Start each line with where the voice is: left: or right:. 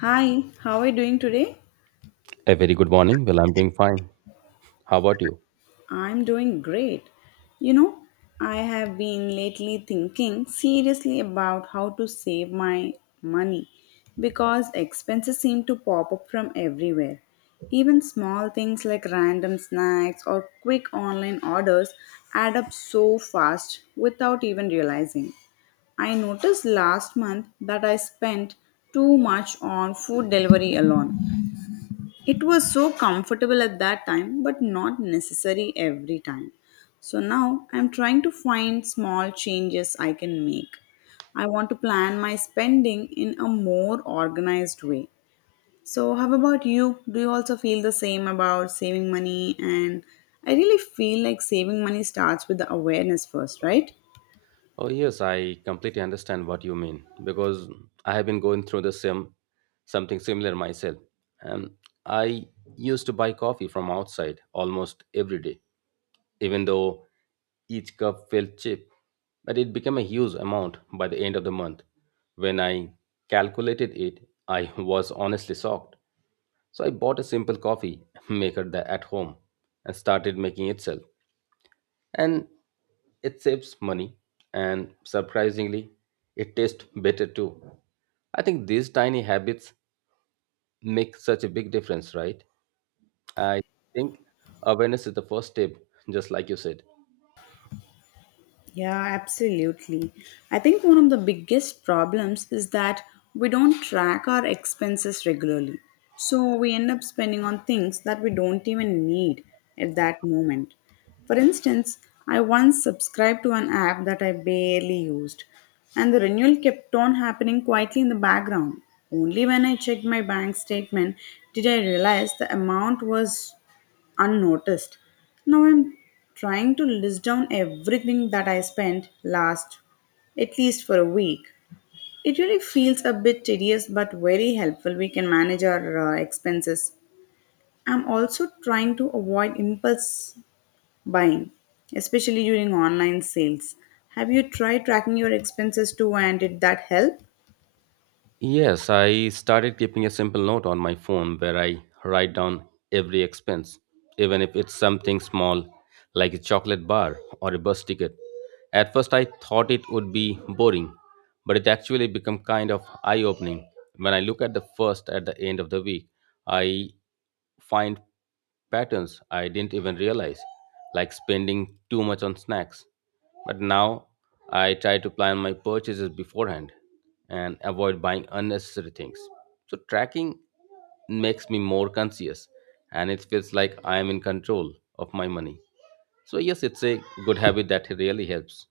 left: Hi, how are you doing today?
right: A very good morning. Well, I'm doing fine. How about you?
left: I'm doing great. You know, I have been lately thinking seriously about how to save my money because expenses seem to pop up from everywhere. Even small things like random snacks or quick online orders add up so fast without even realizing. I noticed last month that I spent too much on food delivery alone. It was so comfortable at that time but not necessary every time. So now I'm trying to find small changes I can make. I want to plan my spending in a more organized way. So how about you? Do you also feel the same about saving money? And I really feel like saving money starts with the awareness first, right?
right: Oh, yes, I completely understand what you mean because I have been going through the same something similar myself. Um, I used to buy coffee from outside almost every day, even though each cup felt cheap, but it became a huge amount by the end of the month. When I calculated it, I was honestly shocked. So I bought a simple coffee maker at home and started making itself. And it saves money and surprisingly, it tastes better too. I think these tiny habits make such a big difference, right? I think awareness is the first step, just like you said.
left: Yeah, absolutely. I think one of the biggest problems is that we don't track our expenses regularly. So we end up spending on things that we don't even need at that moment. For instance, I once subscribed to an app that I barely used, and the renewal kept on happening quietly in the background. Only when I checked my bank statement did I realize the amount was unnoticed. Now I'm trying to list down everything that I spent last, at least for a week. It really feels a bit tedious but very helpful. We can manage our expenses. I'm also trying to avoid impulse buying, especially during online sales. Have you tried tracking your expenses too and did that help?
right: Yes, I started keeping a simple note on my phone where I write down every expense, even if it's something small like a chocolate bar or a bus ticket. At first, I thought it would be boring, but it actually became kind of eye opening. When I look at the first at the end of the week, I find patterns I didn't even realize, like spending too much on snacks. But now I try to plan my purchases beforehand and avoid buying unnecessary things. So tracking makes me more conscious and it feels like I am in control of my money. So, yes, it's a good habit that really helps.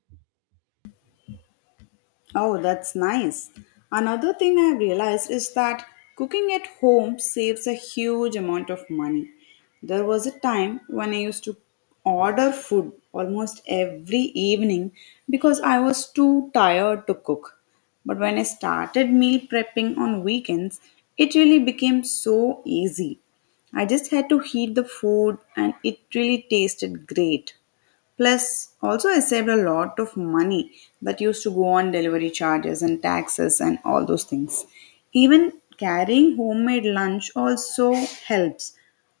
left: Oh, that's nice. Another thing I've realized is that cooking at home saves a huge amount of money. There was a time when I used to order food almost every evening because I was too tired to cook. But when I started meal prepping on weekends, it really became so easy. I just had to heat the food and it really tasted great. Plus, also I saved a lot of money that used to go on delivery charges and taxes and all those things. Even carrying homemade lunch also helps.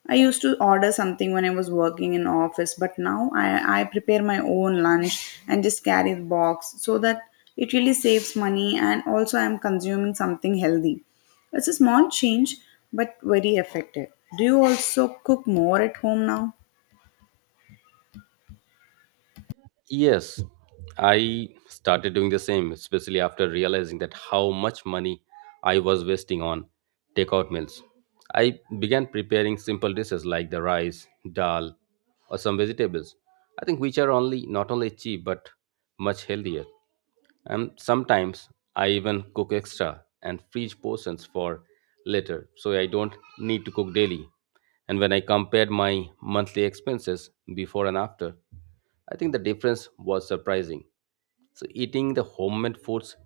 left: I used to order something when I was working in office, but now I prepare my own lunch and just carry the box so that it really saves money and also I'm consuming something healthy. It's a small change, but very effective. Do you also cook more at home now?
right: Yes, I started doing the same, especially after realizing that how much money I was wasting on takeout meals. I began preparing simple dishes like the rice, dal, or some vegetables. I think which are only not only cheap but much healthier. And sometimes I even cook extra and freeze portions for later so I don't need to cook daily. And when I compared my monthly expenses before and after, I think the difference was surprising. So eating the homemade foods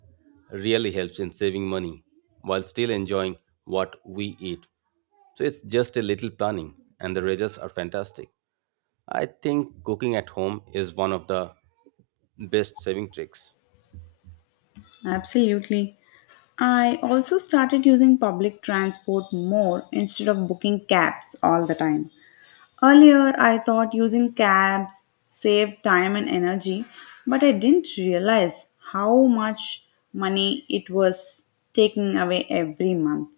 right: really helps in saving money while still enjoying what we eat. So it's just a little planning and the results are fantastic. I think cooking at home is one of the best saving tricks.
left: Absolutely. I also started using public transport more instead of booking cabs all the time. Earlier, I thought using cabs saved time and energy, but I didn't realize how much money it was taking away every month.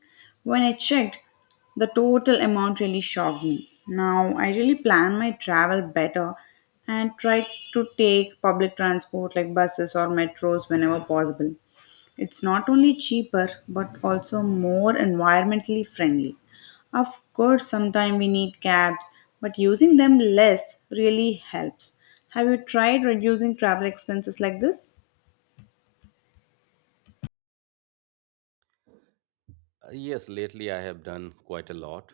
left: When I checked, the total amount really shocked me. Now, I really plan my travel better and try to take public transport like buses or metros whenever possible. It's not only cheaper but also more environmentally friendly. Of course, sometimes we need cabs, but using them less really helps. Have you tried reducing travel expenses like this?
right: Yes, lately I have done quite a lot.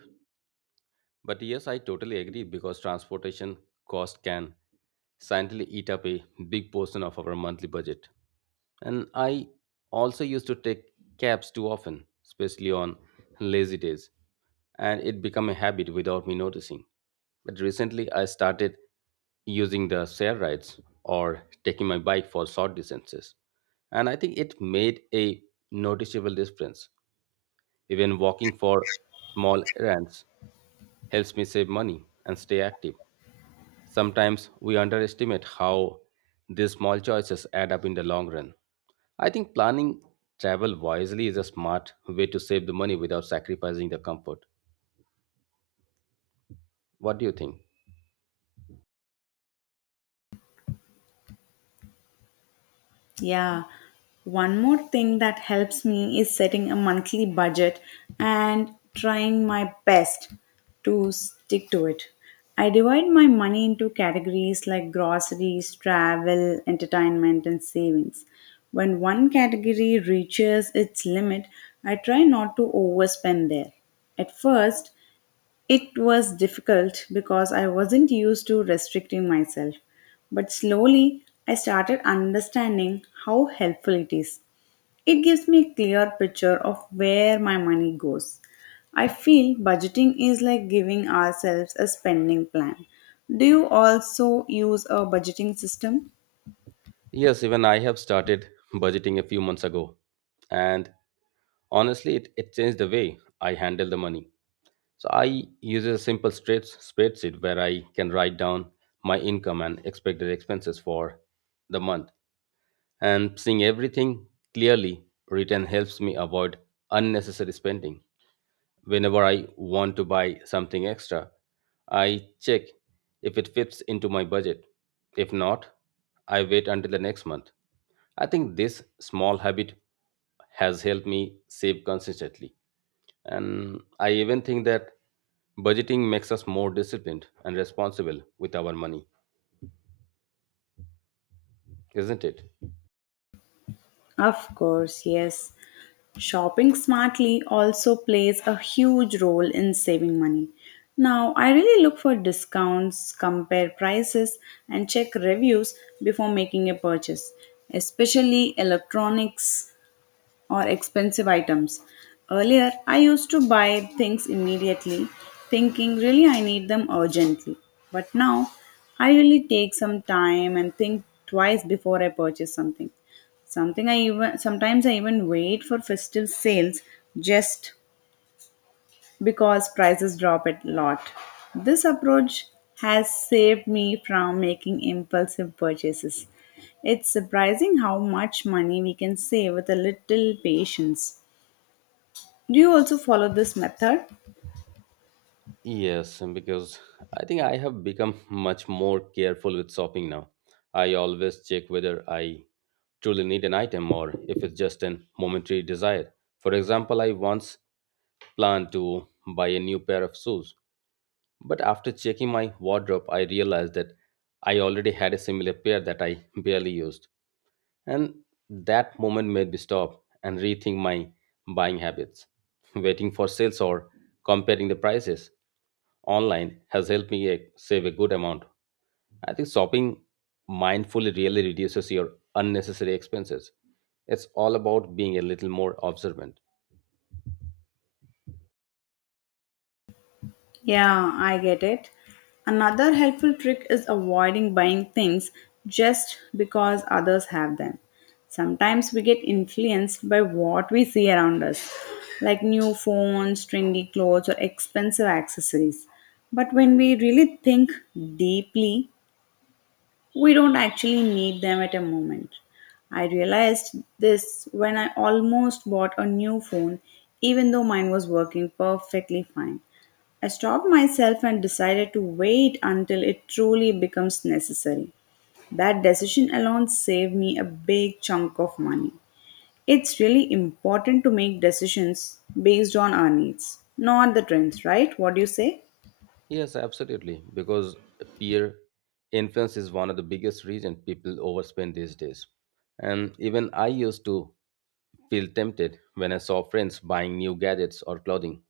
right: But yes, I totally agree because transportation cost can silently eat up a big portion of our monthly budget. And I also used to take cabs too often, especially on lazy days, and it became a habit without me noticing. But recently I started using the share rides or taking my bike for short distances. And I think it made a noticeable difference even walking for small errands helps me save money and stay active. Sometimes we underestimate how these small choices add up in the long run. I think planning travel wisely is a smart way to save the money without sacrificing the comfort. What do you think?
left: Yeah. One more thing that helps me is setting a monthly budget and trying my best to stick to it. I divide my money into categories like groceries, travel, entertainment, and savings. When one category reaches its limit, I try not to overspend there. At first, it was difficult because I wasn't used to restricting myself, but slowly I started understanding how helpful it is. It gives me a clear picture of where my money goes. I feel budgeting is like giving ourselves a spending plan. Do you also use a budgeting system?
right: Yes, even I have started budgeting a few months ago. And honestly, it changed the way I handle the money. So I use a simple straight spreadsheet where I can write down my income and expected expenses for the month. And seeing everything clearly written helps me avoid unnecessary spending. Whenever I want to buy something extra, I check if it fits into my budget. If not, I wait until the next month. I think this small habit has helped me save consistently. And I even think that budgeting makes us more disciplined and responsible with our money, isn't it?
left: Of course, yes. Shopping smartly also plays a huge role in saving money. Now, I really look for discounts, compare prices, and check reviews before making a purchase, especially electronics or expensive items. Earlier, I used to buy things immediately, thinking really I need them urgently. But now, I really take some time and think twice before I purchase something. Something I even sometimes I even wait for festive sales just because prices drop a lot. This approach has saved me from making impulsive purchases. It's surprising how much money we can save with a little patience. Do you also follow this method?
right: Yes, and because I think I have become much more careful with shopping now. I always check whether I truly need an item or if it's just a momentary desire. For example, I once planned to buy a new pair of shoes, but after checking my wardrobe, I realized that I already had a similar pair that I barely used. And that moment made me stop and rethink my buying habits. Waiting for sales or comparing the prices online has helped me save a good amount. I think shopping mindfully really reduces your unnecessary expenses. It's all about being a little more observant.
left: Yeah, I get it. Another helpful trick is avoiding buying things just because others have them. Sometimes we get influenced by what we see around us, like new phones, trendy clothes, or expensive accessories. But when we really think deeply, we don't actually need them at a moment. I realized this when I almost bought a new phone, even though mine was working perfectly fine. I stopped myself and decided to wait until it truly becomes necessary. That decision alone saved me a big chunk of money. It's really important to make decisions based on our needs, not the trends, right? What do you say?
right: Yes, absolutely. Because peer influence is one of the biggest reason people overspend these days. And even I used to feel tempted when I saw friends buying new gadgets or clothing.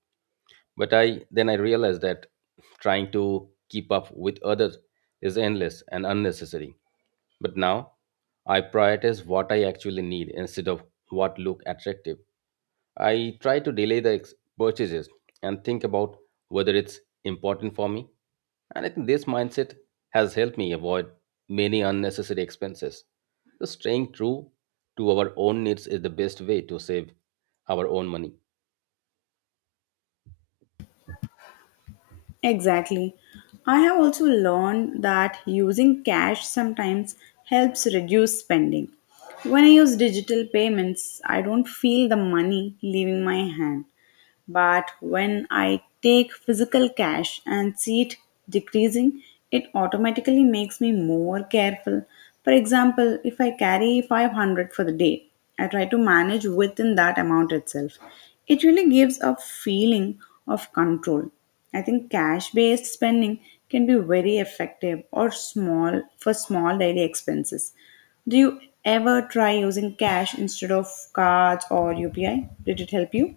right: But I then I realized that trying to keep up with others is endless and unnecessary. But now I prioritize what I actually need instead of what look attractive. I try to delay the purchases and think about whether it's important for me. And I think this mindset has helped me avoid many unnecessary expenses. So, staying true to our own needs is the best way to save our own money.
left: Exactly. I have also learned that using cash sometimes helps reduce spending. When I use digital payments, I don't feel the money leaving my hand. But when I take physical cash and see it decreasing, it automatically makes me more careful. For example, if I carry 500 for the day, I try to manage within that amount itself. It really gives a feeling of control. I think cash based spending can be very effective or small for small daily expenses. Do you ever try using cash instead of cards or UPI? Did it help you?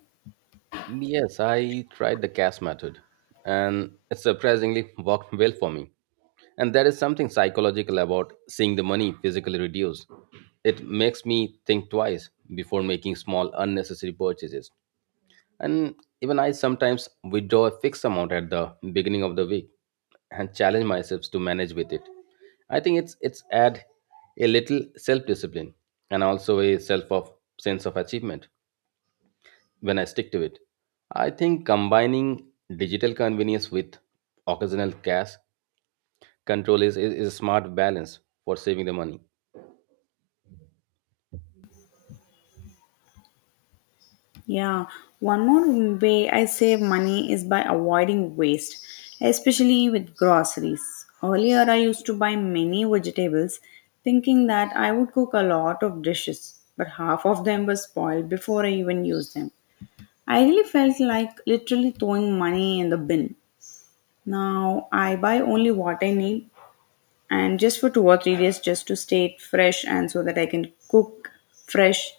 right: Yes, I tried the cash method, and it surprisingly worked well for me. And there is something psychological about seeing the money physically reduce. It makes me think twice before making small unnecessary purchases. And even I sometimes withdraw a fixed amount at the beginning of the week and challenge myself to manage with it. I think it's add a little self-discipline and also a self of sense of achievement when I stick to it. I think combining digital convenience with occasional cash control is a smart balance for saving the money.
left: Yeah, one more way I save money is by avoiding waste, especially with groceries. Earlier, I used to buy many vegetables thinking that I would cook a lot of dishes, but half of them were spoiled before I even used them. I really felt like literally throwing money in the bin. Now, I buy only what I need and just for 2 or 3 days just to stay it fresh and so that I can cook fresh.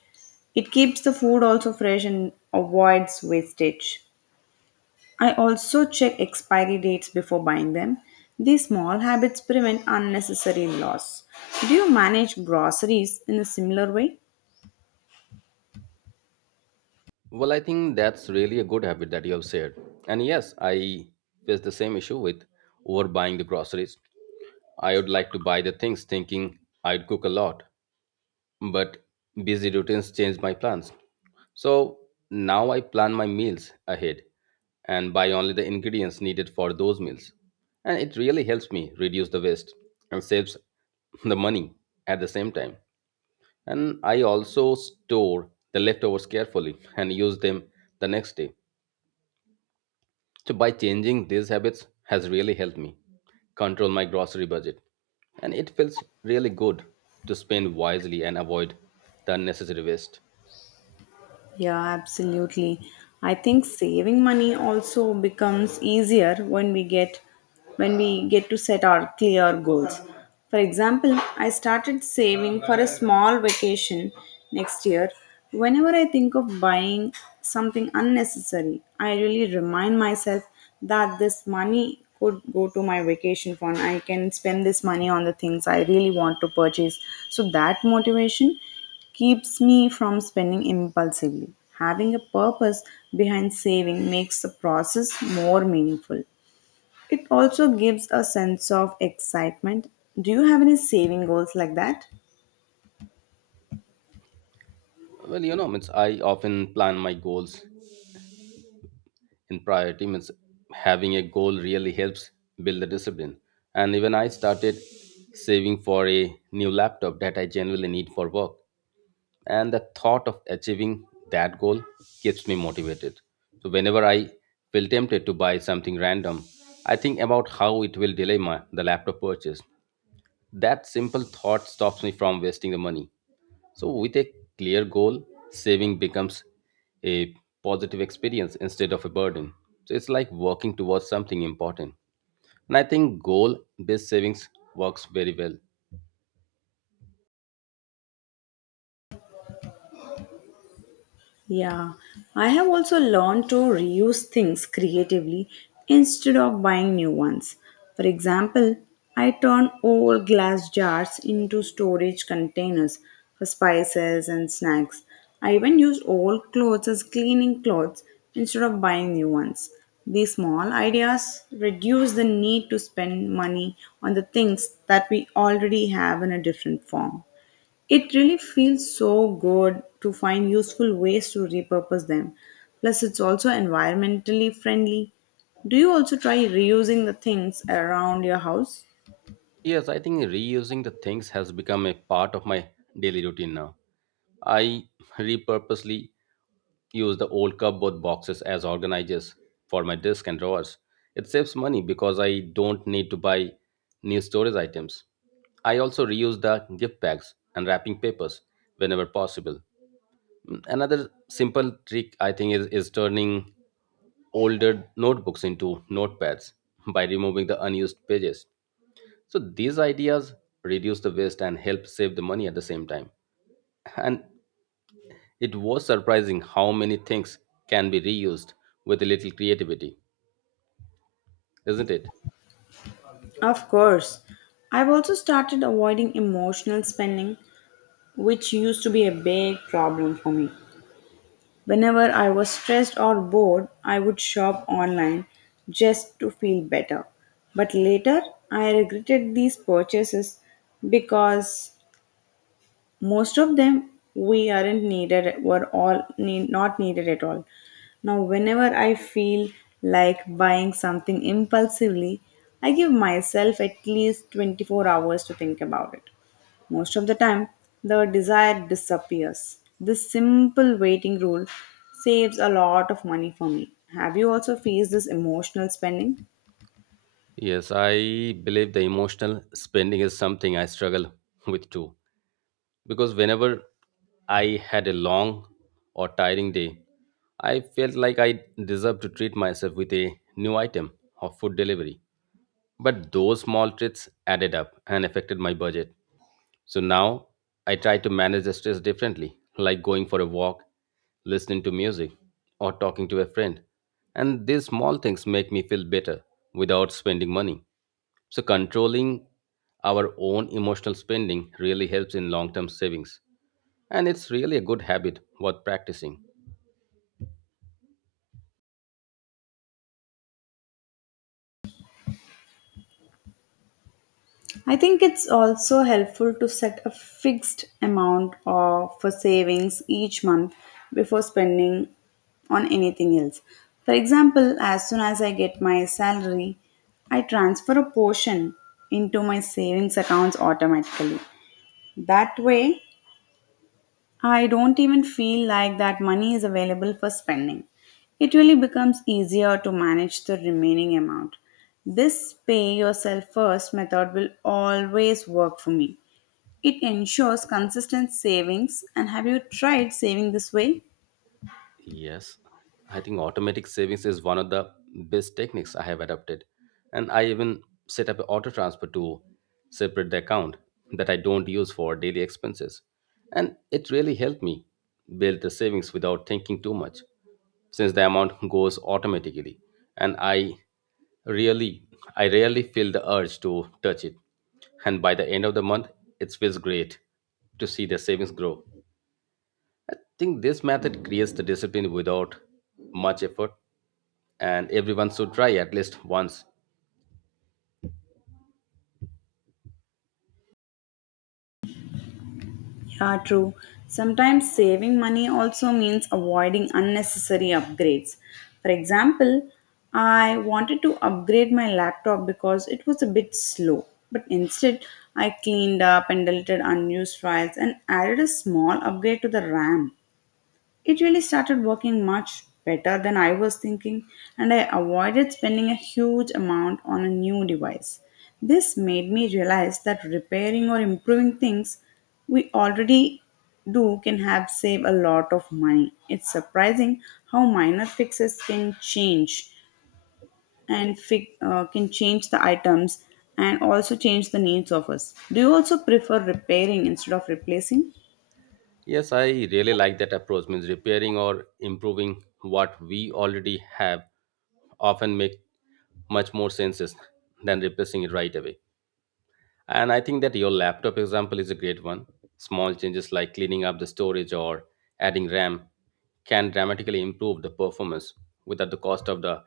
left: It keeps the food also fresh and avoids wastage. I also check expiry dates before buying them. These small habits prevent unnecessary loss. Do you manage groceries in a similar way?
right: Well, I think that's really a good habit that you have shared. And yes, I face the same issue with overbuying the groceries. I would like to buy the things thinking I'd cook a lot, but busy routines change my plans. So now I plan my meals ahead and buy only the ingredients needed for those meals. And it really helps me reduce the waste and saves the money at the same time. And I also store the leftovers carefully and use them the next day. So by changing these habits has really helped me control my grocery budget. And it feels really good to spend wisely and avoid the unnecessary waste.
left: Yeah, absolutely. I think saving money also becomes easier when we get to set our clear goals. For example, I started saving for a small vacation next year. Whenever I think of buying something unnecessary, I really remind myself that this money could go to my vacation fund. I can spend this money on the things I really want to purchase. So that motivation keeps me from spending impulsively. Having a purpose behind saving makes the process more meaningful. It also gives a sense of excitement. Do you have any saving goals like that?
right: Well, you know, means I often plan my goals in priority. Means having a goal really helps build the discipline. And even I started saving for a new laptop that I genuinely need for work. And the thought of achieving that goal keeps me motivated. So whenever I feel tempted to buy something random, I think about how it will delay my the laptop purchase. That simple thought stops me from wasting the money. So with a clear goal, saving becomes a positive experience instead of a burden. So it's like working towards something important. And I think goal based savings works very well.
left: Yeah, I have also learned to reuse things creatively instead of buying new ones. For example, I turn old glass jars into storage containers for spices and snacks. I even use old clothes as cleaning clothes instead of buying new ones. These small ideas reduce the need to spend money on the things that we already have in a different form. It really feels so good to find useful ways to repurpose them. Plus, it's also environmentally friendly. Do you also try reusing the things around your house?
right: Yes, I think reusing the things has become a part of my daily routine now. I repurposely use the old cupboard boxes as organizers for my desk and drawers. It saves money because I don't need to buy new storage items. I also reuse the gift bags and wrapping papers whenever possible. Another simple trick I think is turning older notebooks into notepads by removing the unused pages. So these ideas reduce the waste and help save the money at the same time. And it was surprising how many things can be reused with a little creativity, isn't it?
left: Of course. I've also started avoiding emotional spending, which used to be a big problem for me. Whenever I was stressed or bored, I would shop online just to feel better. But later, I regretted these purchases because most of them we aren't needed, were all need, not needed at all. Now, whenever I feel like buying something impulsively, I give myself at least 24 hours to think about it. Most of the time, the desire disappears. This simple waiting rule saves a lot of money for me. Have you also faced this emotional spending?
right: Yes, I believe the emotional spending is something I struggle with too. Because whenever I had a long or tiring day, I felt like I deserved to treat myself with a new item of food delivery. But those small treats added up and affected my budget. So now I try to manage the stress differently, like going for a walk, listening to music, or talking to a friend. And these small things make me feel better without spending money. So controlling our own emotional spending really helps in long term savings. And it's really a good habit worth practicing.
left: I think it's also helpful to set a fixed amount of, for savings each month before spending on anything else. For example, as soon as I get my salary, I transfer a portion into my savings accounts automatically. That way, I don't even feel like that money is available for spending. It really becomes easier to manage the remaining amount. This pay yourself first method will always work for me. It ensures consistent savings. And have you tried saving this way?
right: Yes, I think automatic savings is one of the best techniques I have adopted. And I even set up an auto transfer to separate the account that I don't use for daily expenses. And it really helped me build the savings without thinking too much, since the amount goes automatically. And really, I rarely feel the urge to touch it. And by the end of the month, it feels great to see the savings grow. I think this method creates the discipline without much effort, and everyone should try at least once.
left: Yeah, true. Sometimes saving money also means avoiding unnecessary upgrades. For example, I wanted to upgrade my laptop because it was a bit slow, but instead, I cleaned up and deleted unused files and added a small upgrade to the RAM. It really started working much better than I was thinking, and I avoided spending a huge amount on a new device. This made me realize that repairing or improving things we already do can have save a lot of money. It's surprising how minor fixes can change and can change the items and also change the needs of us. Do you also prefer repairing instead of replacing?
right: Yes, I really like that approach. Means repairing or improving what we already have often make much more senses than replacing it right away. And I think that your laptop example is a great one. Small changes like cleaning up the storage or adding RAM can dramatically improve the performance without the cost of the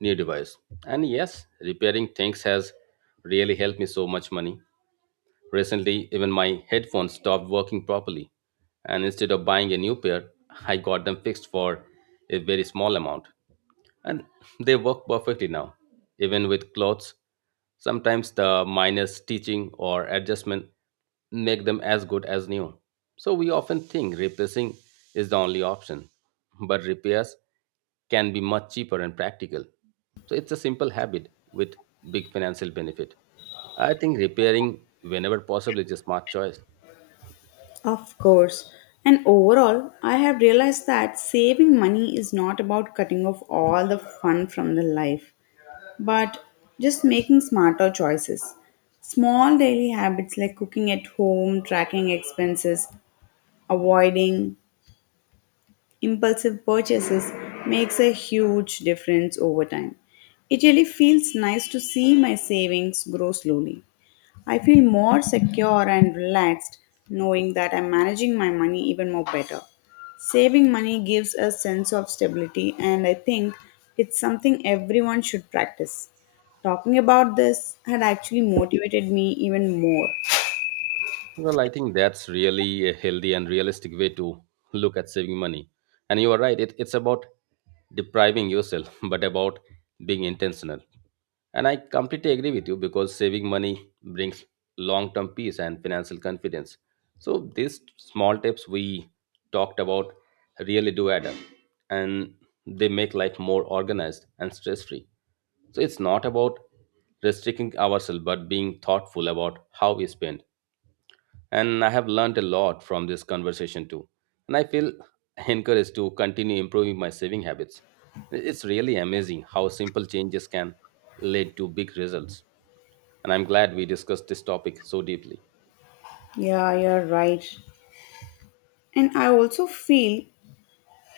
right: new device. And yes, repairing things has really helped me so much money. Recently, even my headphones stopped working properly. And instead of buying a new pair, I got them fixed for a very small amount and they work perfectly now, even with clothes. Sometimes the minor stitching or adjustment make them as good as new. So we often think replacing is the only option, but repairs can be much cheaper and practical. So it's a simple habit with big financial benefit. I think repairing whenever possible is a smart choice.
left: Of course. And overall, I have realized that saving money is not about cutting off all the fun from the life, but just making smarter choices. Small daily habits like cooking at home, tracking expenses, avoiding impulsive purchases makes a huge difference over time. It really feels nice to see my savings grow slowly. I feel more secure and relaxed knowing that I'm managing my money even more better. Saving money gives a sense of stability, and I think it's something everyone should practice. Talking about this had actually motivated me even more.
right: Well, I think that's really a healthy and realistic way to look at saving money. And you are right, it's about depriving yourself, but about being intentional. And I completely agree with you because saving money brings long term peace and financial confidence. So, these small tips we talked about really do add up and they make life more organized and stress free. So, it's not about restricting ourselves, but being thoughtful about how we spend, and I have learned a lot from this conversation too. And I feel encouraged to continue improving my saving habits. It's really amazing how simple changes can lead to big results. And I'm glad we discussed this topic so deeply.
left: Yeah, you're right. And I also feel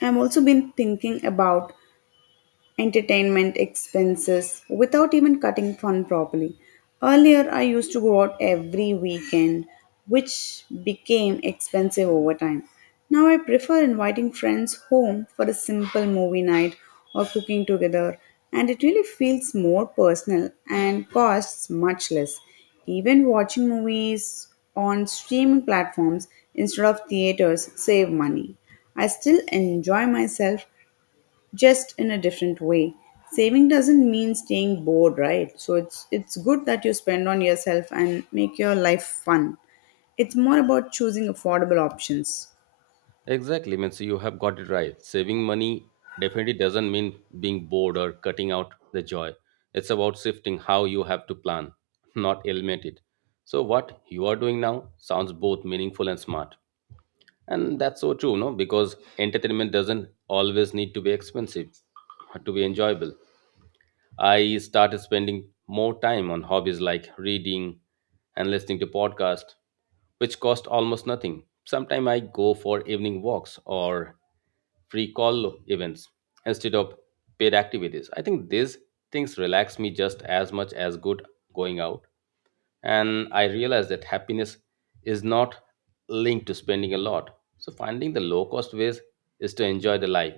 left: I have also been thinking about entertainment expenses without even cutting fun properly. Earlier, I used to go out every weekend, which became expensive over time. Now, I prefer inviting friends home for a simple movie night or cooking together, and it really feels more personal and costs much less. Even watching movies on streaming platforms instead of theaters save money. I still enjoy myself, just in a different way. Saving doesn't mean staying bored, right? So it's good that you spend on yourself and make your life fun. It's more about choosing affordable options.
right: Exactly, means you have got it right. Saving money definitely doesn't mean being bored or cutting out the joy. It's about shifting how you have to plan, not eliminate it. So, what you are doing now sounds both meaningful and smart. And that's so true, no? Because entertainment doesn't always need to be expensive to be enjoyable. I started spending more time on hobbies like reading and listening to podcasts, which cost almost nothing. Sometimes I go for evening walks or free call events instead of paid activities. I think these things relax me just as much as good going out, and I realized that happiness is not linked to spending a lot. So finding the low cost ways is to enjoy the life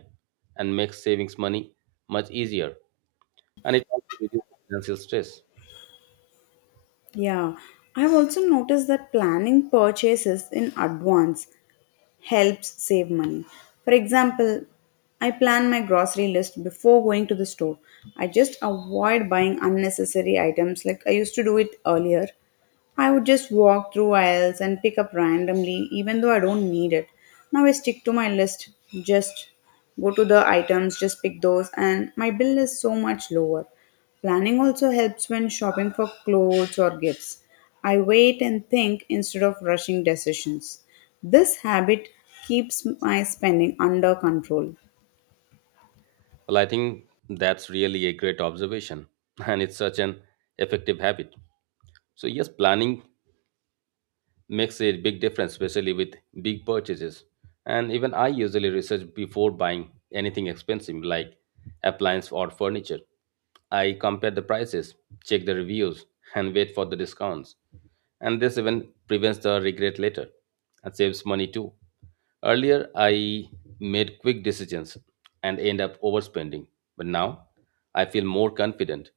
right: and make savings money much easier, and it also reduces financial stress.
left: Yeah, I've also noticed that planning purchases in advance helps save money. For example, I plan my grocery list before going to the store. I just avoid buying unnecessary items like I used to do it earlier. I would just walk through aisles and pick up randomly, even though I don't need it. Now I stick to my list, just go to the items, just pick those, and my bill is so much lower. Planning also helps when shopping for clothes or gifts. I wait and think instead of rushing decisions. This habit keeps my spending under control.
right: Well, I think that's really a great observation and it's such an effective habit. So yes, planning makes a big difference, especially with big purchases. And even I usually research before buying anything expensive like appliance or furniture. I compare the prices, check the reviews, and wait for the discounts. And this even prevents the regret later and saves money too. Earlier, I made quick decisions and end up overspending, but now I feel more confident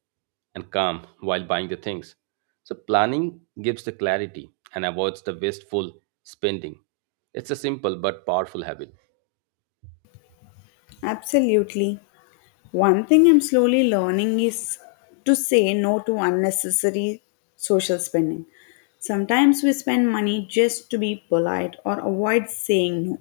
right: and calm while buying the things. So, planning gives the clarity and avoids the wasteful spending. It's a simple but powerful habit.
left: Absolutely. One thing I'm slowly learning is to say no to unnecessary social spending. Sometimes we spend money just to be polite or avoid saying no.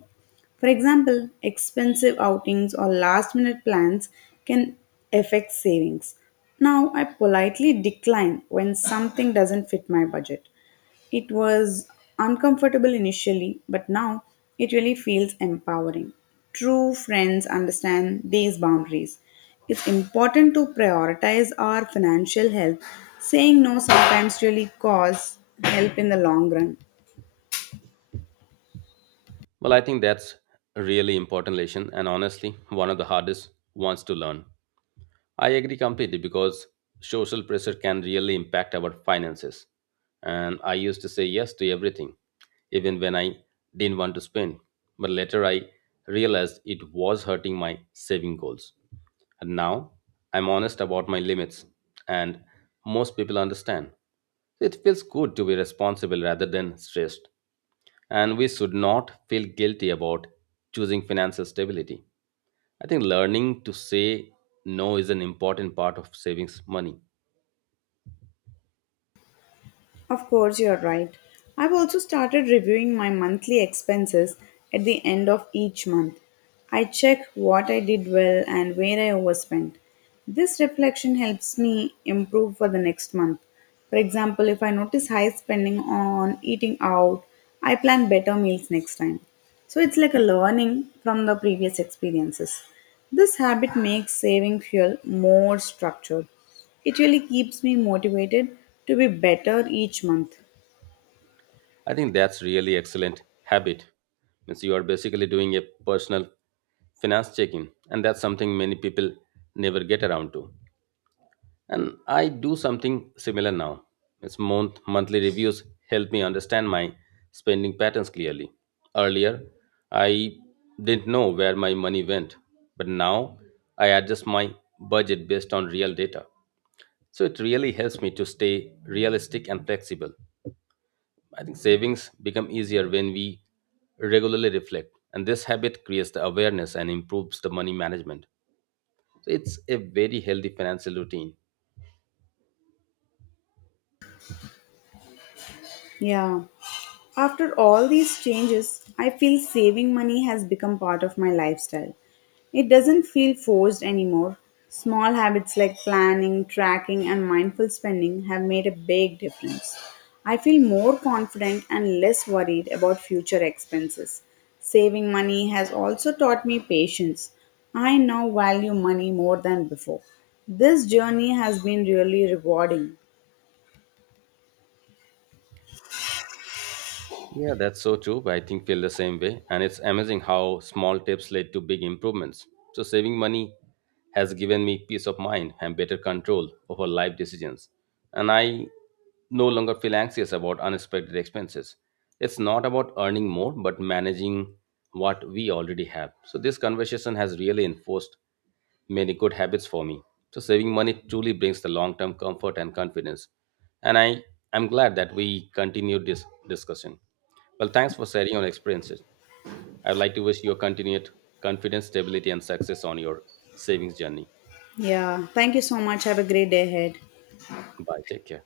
left: For example, expensive outings or last minute plans can affect savings. Now, I politely decline when something doesn't fit my budget. It was uncomfortable initially, but now it really feels empowering. True friends understand these boundaries. It's important to prioritize our financial health. Saying no sometimes really costs help in the long run.
right: Well, I think that's a really important lesson, and honestly, one of the hardest ones to learn. I agree completely because social pressure can really impact our finances. And I used to say yes to everything, even when I didn't want to spend. But later I realized it was hurting my saving goals. And now I'm honest about my limits, and most people understand. It feels good to be responsible rather than stressed. And we should not feel guilty about choosing financial stability. I think learning to say no is an important part of savings money.
left: Of course, you're right. I've also started reviewing my monthly expenses at the end of each month. I check what I did well and where I overspent. This reflection helps me improve for the next month. For example, if I notice high spending on eating out, I plan better meals next time. So it's like a learning from the previous experiences. This habit makes saving fuel more structured. It really keeps me motivated to be better each month.
right: I think that's really excellent habit. Means you are basically doing a personal finance check-in, and that's something many people never get around to. And I do something similar now. It's monthly reviews help me understand my spending patterns clearly. Earlier, I didn't know where my money went, but now I adjust my budget based on real data. So it really helps me to stay realistic and flexible. I think savings become easier when we regularly reflect, and this habit creates the awareness and improves the money management. So it's a very healthy financial routine.
left: Yeah. After all these changes, I feel saving money has become part of my lifestyle. It doesn't feel forced anymore. Small habits like planning, tracking, and mindful spending have made a big difference. I feel more confident and less worried about future expenses. Saving money has also taught me patience. I now value money more than before. This journey has been really rewarding.
right: Yeah, that's so true. I think feel the same way. And it's amazing how small tips led to big improvements. So saving money has given me peace of mind and better control over life decisions. And I no longer feel anxious about unexpected expenses. It's not about earning more, but managing what we already have. So this conversation has really enforced many good habits for me. So saving money truly brings the long-term comfort and confidence. And I am glad that we continued this discussion. Well, thanks for sharing your experiences. I would like to wish you continued confidence, stability, and success on your savings journey.
left: Yeah, thank you so much. Have a great day ahead.
right: Bye. Take care.